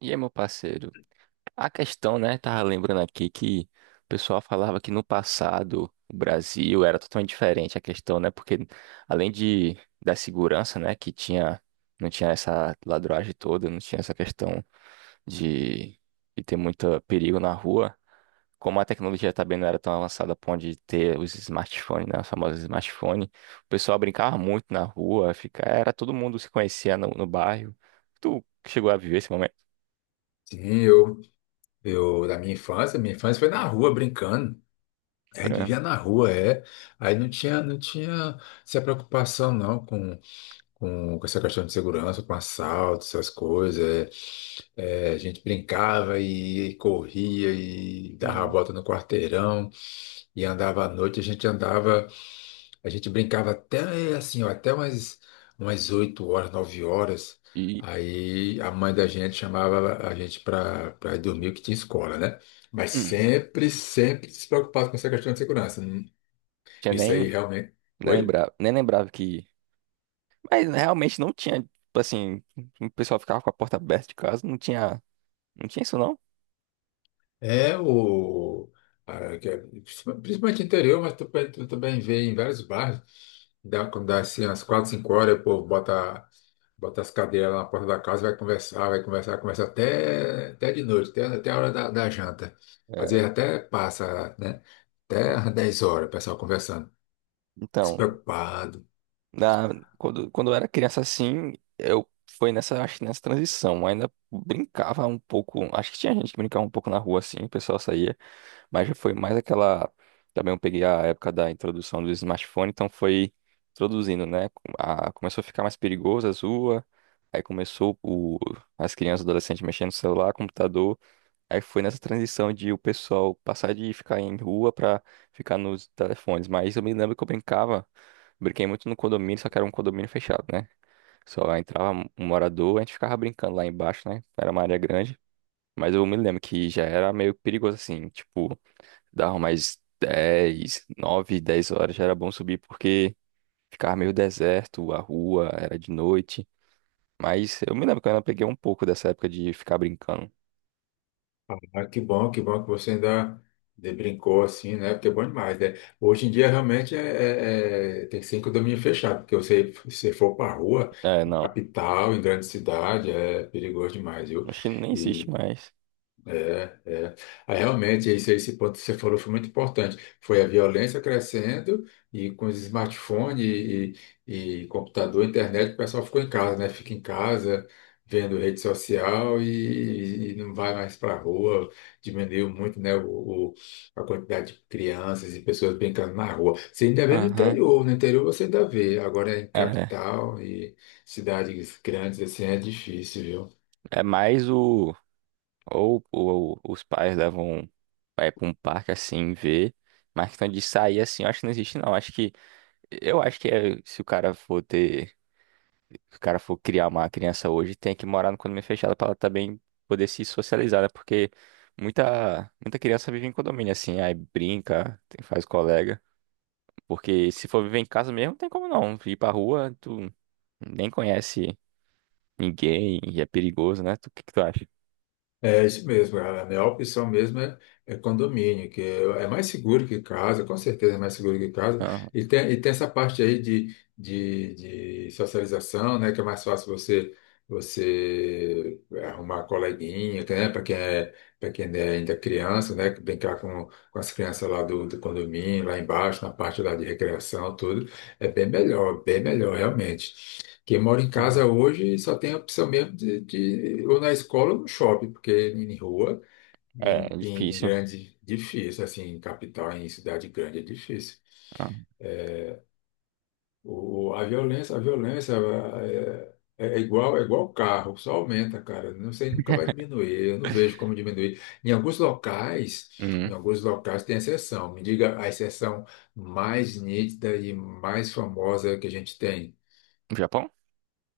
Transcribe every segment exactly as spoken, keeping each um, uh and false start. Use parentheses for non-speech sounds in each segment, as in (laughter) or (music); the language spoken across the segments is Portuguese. E aí, meu parceiro, a questão, né? Tava lembrando aqui que o pessoal falava que no passado o Brasil era totalmente diferente a questão, né? Porque além de da segurança, né, que tinha não tinha essa ladruagem toda, não tinha essa questão de, de ter muito perigo na rua, como a tecnologia também não era tão avançada para onde ter os smartphones, né, os famosos smartphones, o pessoal brincava muito na rua, fica, era todo mundo se conhecia no, no bairro. Tu chegou a viver esse momento? Sim, eu, eu, da minha infância, minha infância foi na rua brincando. A Foi, gente né? vivia na rua, é. Aí não tinha, não tinha essa preocupação não com, com, com essa questão de segurança, com assalto, essas coisas. É, É, a gente brincava e corria e dava a volta no quarteirão e andava à noite. A gente andava. A gente brincava até eh, assim, ó, até umas umas oito horas, nove horas. E Aí a mãe da gente chamava a gente para para ir dormir, que tinha escola, né? Mas hum, sempre, sempre se preocupava com essa questão de segurança. Hum. tinha Isso aí nem realmente. Oi? lembrava, nem lembrava que. Mas realmente não tinha, tipo assim, o pessoal ficava com a porta aberta de casa, não tinha, não tinha isso não. É o. a- que é- Principalmente interior, mas tu, tu também vê em vários bairros. Dá, quando dá assim, às quatro, cinco horas, o povo bota Bota as cadeiras lá na porta da casa, vai conversar, vai conversar, conversa até, até de noite, até, até a hora da, da janta. Às É, vezes até passa, né? Até às 10 horas, o pessoal conversando, então, despreocupado. Na, quando, quando eu era criança assim, eu foi nessa, acho que nessa transição. Eu ainda brincava um pouco. Acho que tinha gente que brincava um pouco na rua assim, o pessoal saía, mas já foi mais aquela. Também eu peguei a época da introdução do smartphone, então foi introduzindo, né? A- começou a ficar mais perigoso as ruas, aí começou o, as crianças e adolescentes mexendo no celular, computador. Aí foi nessa transição de o pessoal passar de ficar em rua pra ficar nos telefones. Mas eu me lembro que eu brincava, brinquei muito no condomínio, só que era um condomínio fechado, né? Só entrava um um morador, a gente ficava brincando lá embaixo, né? Era uma área grande. Mas eu me lembro que já era meio perigoso assim, tipo, dava mais dez, nove, dez horas já era bom subir porque ficava meio deserto, a rua era de noite. Mas eu me lembro que eu ainda peguei um pouco dessa época de ficar brincando. Ah, que bom, que bom que você ainda de- brincou assim, né? Porque é bom demais, né? Hoje em dia realmente é, é- é- tem que ser em condomínio fechado, porque você, se for para rua, É, em não, capital, em grande cidade, é perigoso demais, viu? acho que nem existe mais. É. Aí, realmente, esse, esse ponto que você falou foi muito importante. Foi a violência crescendo e com os smartphones e, e- e computador, internet, o pessoal ficou em casa, né? Fica em casa vendo rede social e, e não vai mais para a rua. Diminuiu muito, né, o, o- a quantidade de crianças e pessoas brincando na rua. Você ainda vê no Aham. interior, no interior você ainda vê. Agora em É, capital e cidades grandes, assim, é difícil, viu? é mais o. Ou, ou os pais levam vai pra um parque assim ver. Mas questão de sair assim, eu acho que não existe, não. Acho que. Eu acho que é, se o cara for ter. Se o cara for criar uma criança hoje, tem que morar no condomínio fechado pra ela também poder se socializar, né? Porque muita, muita criança vive em condomínio, assim, aí brinca, tem- faz colega. Porque se for viver em casa mesmo, não tem como não. Ir pra rua, tu nem conhece ninguém e é perigoso, né? Tu- O que que tu acha? É isso mesmo, cara. A melhor opção mesmo é, é condomínio, que é, é mais seguro que casa, com certeza é mais seguro que casa. E tem, e tem essa parte aí de, de, de socialização, né, que é mais fácil você você é, arrumar coleguinha, que, né, para quem é, para quem é ainda criança, né, brincar com, com as crianças lá do, do condomínio, lá embaixo, na parte lá de recreação, tudo, é bem melhor, bem melhor realmente. Quem mora em Aham. casa hoje só tem a opção mesmo de, de ou na escola ou no shopping, porque em rua, É, é em, em, em difícil. grande, difícil, assim, em capital, em cidade grande é difícil. Ah. É. O, a violência, a violência é, é igual, é igual carro, só aumenta, cara. Não sei, nunca vai diminuir. Eu não vejo como diminuir. Em alguns locais, em Hum. alguns locais tem exceção. Me diga a exceção mais nítida e mais famosa que a gente tem. Japão?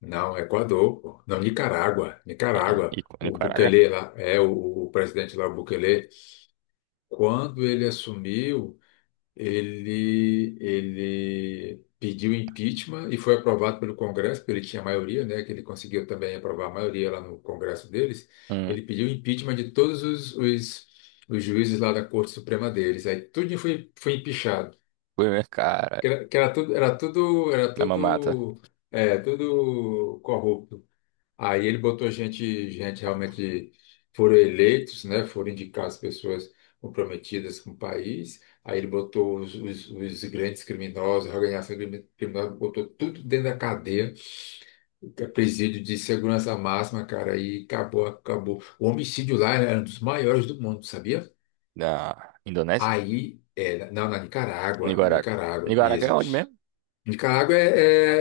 Não, Equador, pô. Não, Nicarágua, E Nicarágua. e O Nicarágua? Bukele lá, é o, o presidente lá, o Bukele, quando ele assumiu, ele, ele pediu impeachment e foi aprovado pelo Congresso, porque ele tinha maioria, né, que ele conseguiu também aprovar a maioria lá no Congresso deles. Hum. Ele pediu impeachment de todos os, os, os juízes lá da Corte Suprema deles. Aí tudo foi, foi empichado. Fui ver, cara, Que era, que era tudo, era tudo, era na mamata. tudo, é, tudo corrupto. Aí ele botou gente, gente realmente foram eleitos, né? Foram indicar as pessoas comprometidas com o país. Aí ele botou os, os, os grandes criminosos, a organização crimi- criminosa, botou tudo dentro da cadeia, que é presídio de segurança máxima, cara. Aí acabou, acabou. O homicídio lá era um dos maiores do mundo, sabia? Na Indonésia? Aí, é, não, na Nicarágua, na Nicarágua. Nicarágua, Nicarágua é isso. onde mesmo? Nicarágua é,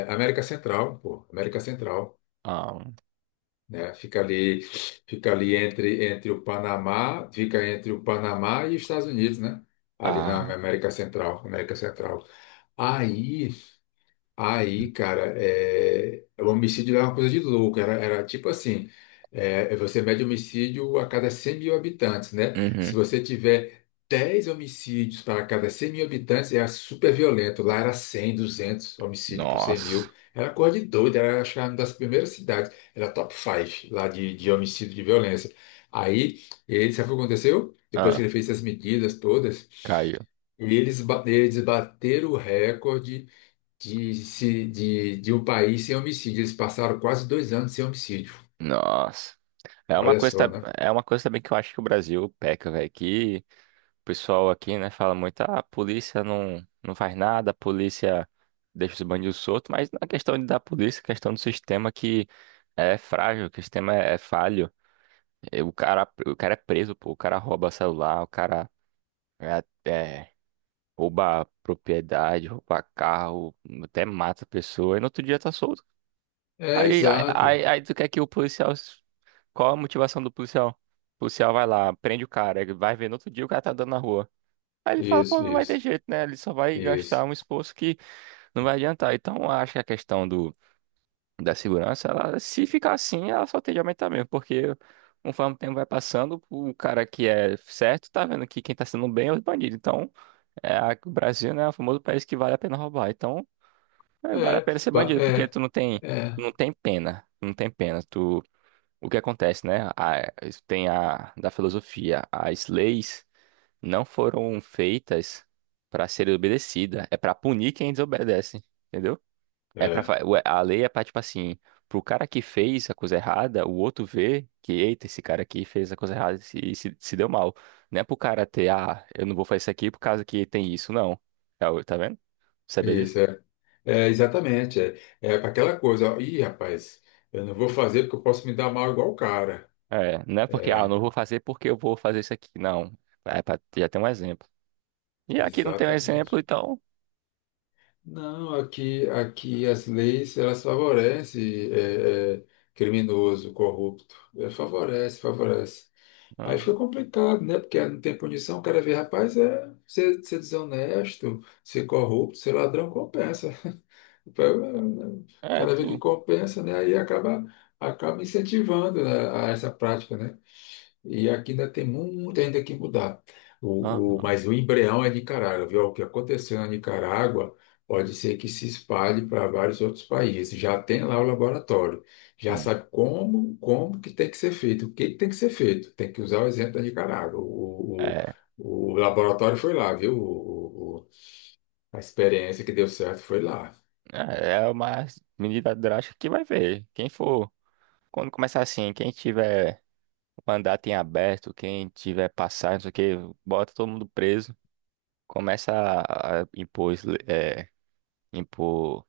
é, é América Central, pô, América Central. Ah. Né? Fica ali, fica ali entre, entre o Panamá, fica entre o Panamá e os Estados Unidos, né? Ali na Ah. América Central, América Central. Aí Aí, cara, é, o homicídio era uma coisa de louco. Era, era tipo assim: é, você mede homicídio a cada cem mil habitantes, né? Se Uhum. você tiver dez homicídios para cada cem mil habitantes, era super violento. Lá era cem, duzentos homicídios por cem Nossa. mil. Era coisa de doido. Era, acho que era uma das primeiras cidades. Era top cinco lá de, de homicídio de violência. Aí, ele, sabe o que aconteceu? Depois que Ah, ele fez essas medidas todas. caiu. E eles, ba- eles bateram o recorde de, se- de, de um país sem homicídio. Eles passaram quase dois anos sem homicídio. Nossa. É uma Olha coisa, só, tab- né? é uma coisa também que eu acho que o Brasil peca, velho, que o pessoal aqui, né, fala muito, ah, a polícia não, não faz nada, a polícia deixa os bandidos soltos, mas não é questão de da polícia, é questão do sistema que é frágil, que o sistema é, é falho. E o cara, o cara é preso, pô, o cara rouba celular, o cara é, é, rouba propriedade, rouba carro, até mata a pessoa, e no outro dia tá solto. É, Aí, aí, exato. aí, aí tu quer que o policial. Qual a motivação do policial? O policial vai lá, prende o cara, ele vai ver no outro dia o cara tá andando na rua. Aí ele fala, pô, Isso, não vai ter isso, jeito, né? Ele só vai gastar isso. um esforço que não vai adiantar. Então, eu acho que a questão do, da segurança, ela, se ficar assim, ela só tende a aumentar mesmo, porque conforme o tempo vai passando, o cara que é certo tá vendo que quem tá sendo bem é os bandidos. Então, é, a- o Brasil, né, é o famoso país que vale a pena roubar. Então, é, vale a É, pena ser ba- bandido, porque é, tu não tem, é, tu não tem pena, não tem pena. Tu, o que acontece, né? A- tem a da filosofia, as leis não foram feitas para serem obedecidas. É para punir quem desobedece, entendeu? É para é, a lei é para tipo assim, pro cara que fez a coisa errada, o outro vê que eita, esse cara aqui fez a coisa errada e se, se, se deu mal. Não é pro cara ter, ah, eu não vou fazer isso aqui por causa que tem isso, não. É o- Tá vendo? Sabia isso, disso? é. É, exatamente. É, é aquela coisa, ó, ih, rapaz, eu não vou fazer porque eu posso me dar mal igual o cara. É, não é porque, ah, eu É, não vou fazer porque eu vou fazer isso aqui. Não. É pra já ter um exemplo. E aqui não tem um exemplo, exatamente. então. Não, aqui, aqui as leis elas favorecem é, é, criminoso, corrupto. É, favorece, favorece. Aí fica Aham. complicado, né? Porque não tem punição, o cara vê, rapaz, é ser, ser desonesto, ser corrupto, ser ladrão, compensa. O É, cara vê que tu. compensa, né? Aí acaba, acaba incentivando, né, a essa prática, né? E aqui ainda tem muito ainda que mudar. O, o, Aham, Mas o embrião é Nicarágua, viu? O que aconteceu na Nicarágua pode ser que se espalhe para vários outros países. Já tem lá o laboratório, já sim. sabe como, como que tem que ser feito, o que que tem que ser feito. Tem que usar o exemplo da Nicarágua. O, É, o, o laboratório foi lá, viu? O, o- o- a experiência que deu certo foi lá. é é uma medida drástica que vai ver. Quem for, quando começar assim, quem tiver mandato em aberto, quem tiver passagem, não sei o que, bota todo mundo preso. Começa a a impor, es- le- eh, impor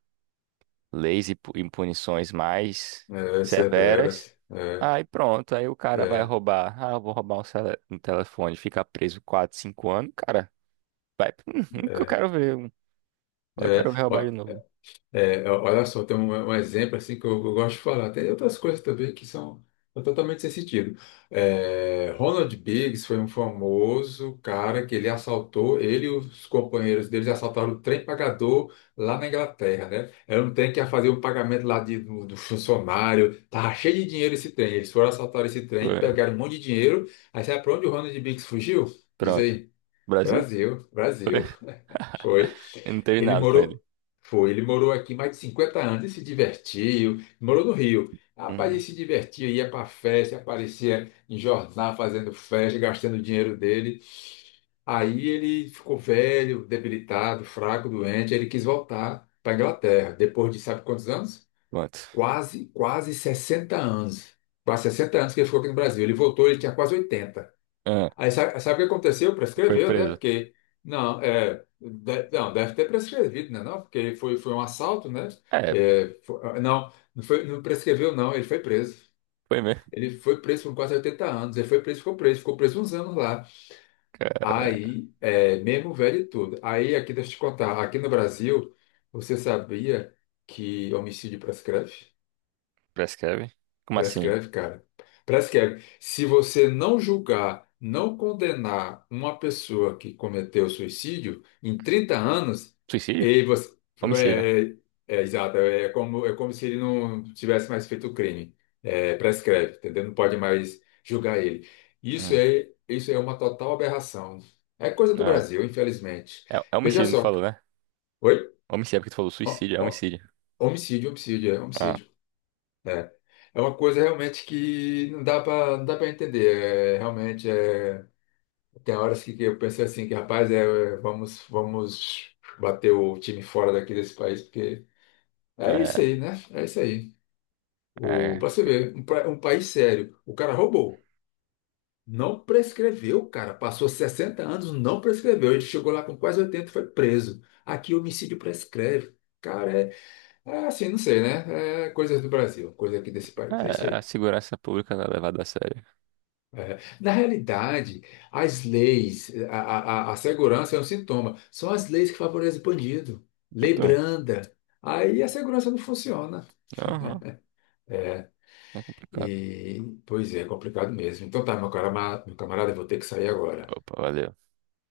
leis e pu- e punições mais É, severas. severas. É, Aí pronto, aí o cara vai é, roubar. Ah, eu vou roubar um, cele- um telefone, fica preso quatro, cinco anos, cara. Vai, (laughs) nunca eu quero ver. um- Eu é. quero roubar de Ó. novo. É, ó- olha só, tem um, um exemplo assim que eu, eu gosto de falar. Tem outras coisas também que são totalmente sem sentido. É, Ronald Biggs foi um famoso cara que ele assaltou, ele e os companheiros deles assaltaram o trem pagador lá na Inglaterra, né? Era um trem que ia fazer um pagamento lá de, do, do funcionário, tava cheio de dinheiro esse trem. Eles foram assaltar esse trem, Foi. pegaram um monte de dinheiro. Aí sabe pra onde o Ronald Biggs fugiu? Diz Pronto. aí, Brasil? Brasil, Brasil. Foi. Eu não teve Ele nada com ele. morou, foi, ele morou aqui mais de cinquenta anos e se divertiu. Morou no Rio. Rapaz, ele Uhum. se divertia, ia para festa, aparecia em jornal fazendo festa, gastando o dinheiro dele. Aí ele ficou velho, debilitado, fraco, doente. Ele quis voltar para Inglaterra, depois de sabe quantos anos? Pronto. Quase, quase sessenta anos. Quase sessenta anos que ele ficou aqui no Brasil. Ele voltou, ele tinha quase oitenta. Ah, Aí sabe, sabe o que aconteceu? foi Prescreveu, né? preso. Porque, não, é, de- não, deve ter prescrevido, né? Não, porque foi, foi um assalto, né? É, É, fo- ah, não, não, foi, não prescreveu, não. Ele foi preso. foi mesmo, Ele foi preso por quase oitenta anos. Ele foi preso, ficou preso, ficou preso uns anos lá. cara. Aí, é, mesmo velho e tudo. Aí, aqui, deixa eu te contar, aqui no Brasil, você sabia que homicídio prescreve? Prescreve. Como assim? Prescreve, cara. Prescreve. Se você não julgar, não condenar uma pessoa que cometeu suicídio em trinta anos, Suicídio? ele você. Homicídio, né? É, é, é, exato, é como, é como se ele não tivesse mais feito o crime. É, prescreve, entendeu? Não pode mais julgar ele. Isso Hum. é, isso é uma total aberração. É coisa do Ah, Brasil, infelizmente. é, é Veja homicídio, não só. falou, né? Oi? Homicídio, é porque tu falou Ho- suicídio, é ho- homicídio. Homicídio, homicídio, é Ah, homicídio. É. É uma coisa realmente que não dá para não dá para entender. É, realmente é, tem horas que, que eu pensei assim que rapaz, é, é, vamos vamos bater o time fora daqui desse país porque é isso é, aí, né? É isso aí. O é. Para você ver, um, pra- um país sério, o cara roubou, não prescreveu, cara, passou sessenta anos, não prescreveu, ele chegou lá com quase oitenta e foi preso. Aqui homicídio prescreve. Cara, é, é assim, não sei, né? É coisas do Brasil, coisa aqui desse país. É isso É, a aí. segurança pública não é levada a sério. É. Na realidade, as leis, a, a, a a segurança é um sintoma, são as leis que favorecem o bandido. Lei Então, branda. Aí a segurança não funciona. aham, É. é complicado. E, Pois é, é complicado mesmo. Então tá, meu cara, meu camarada, eu vou ter que sair agora. Opa, valeu.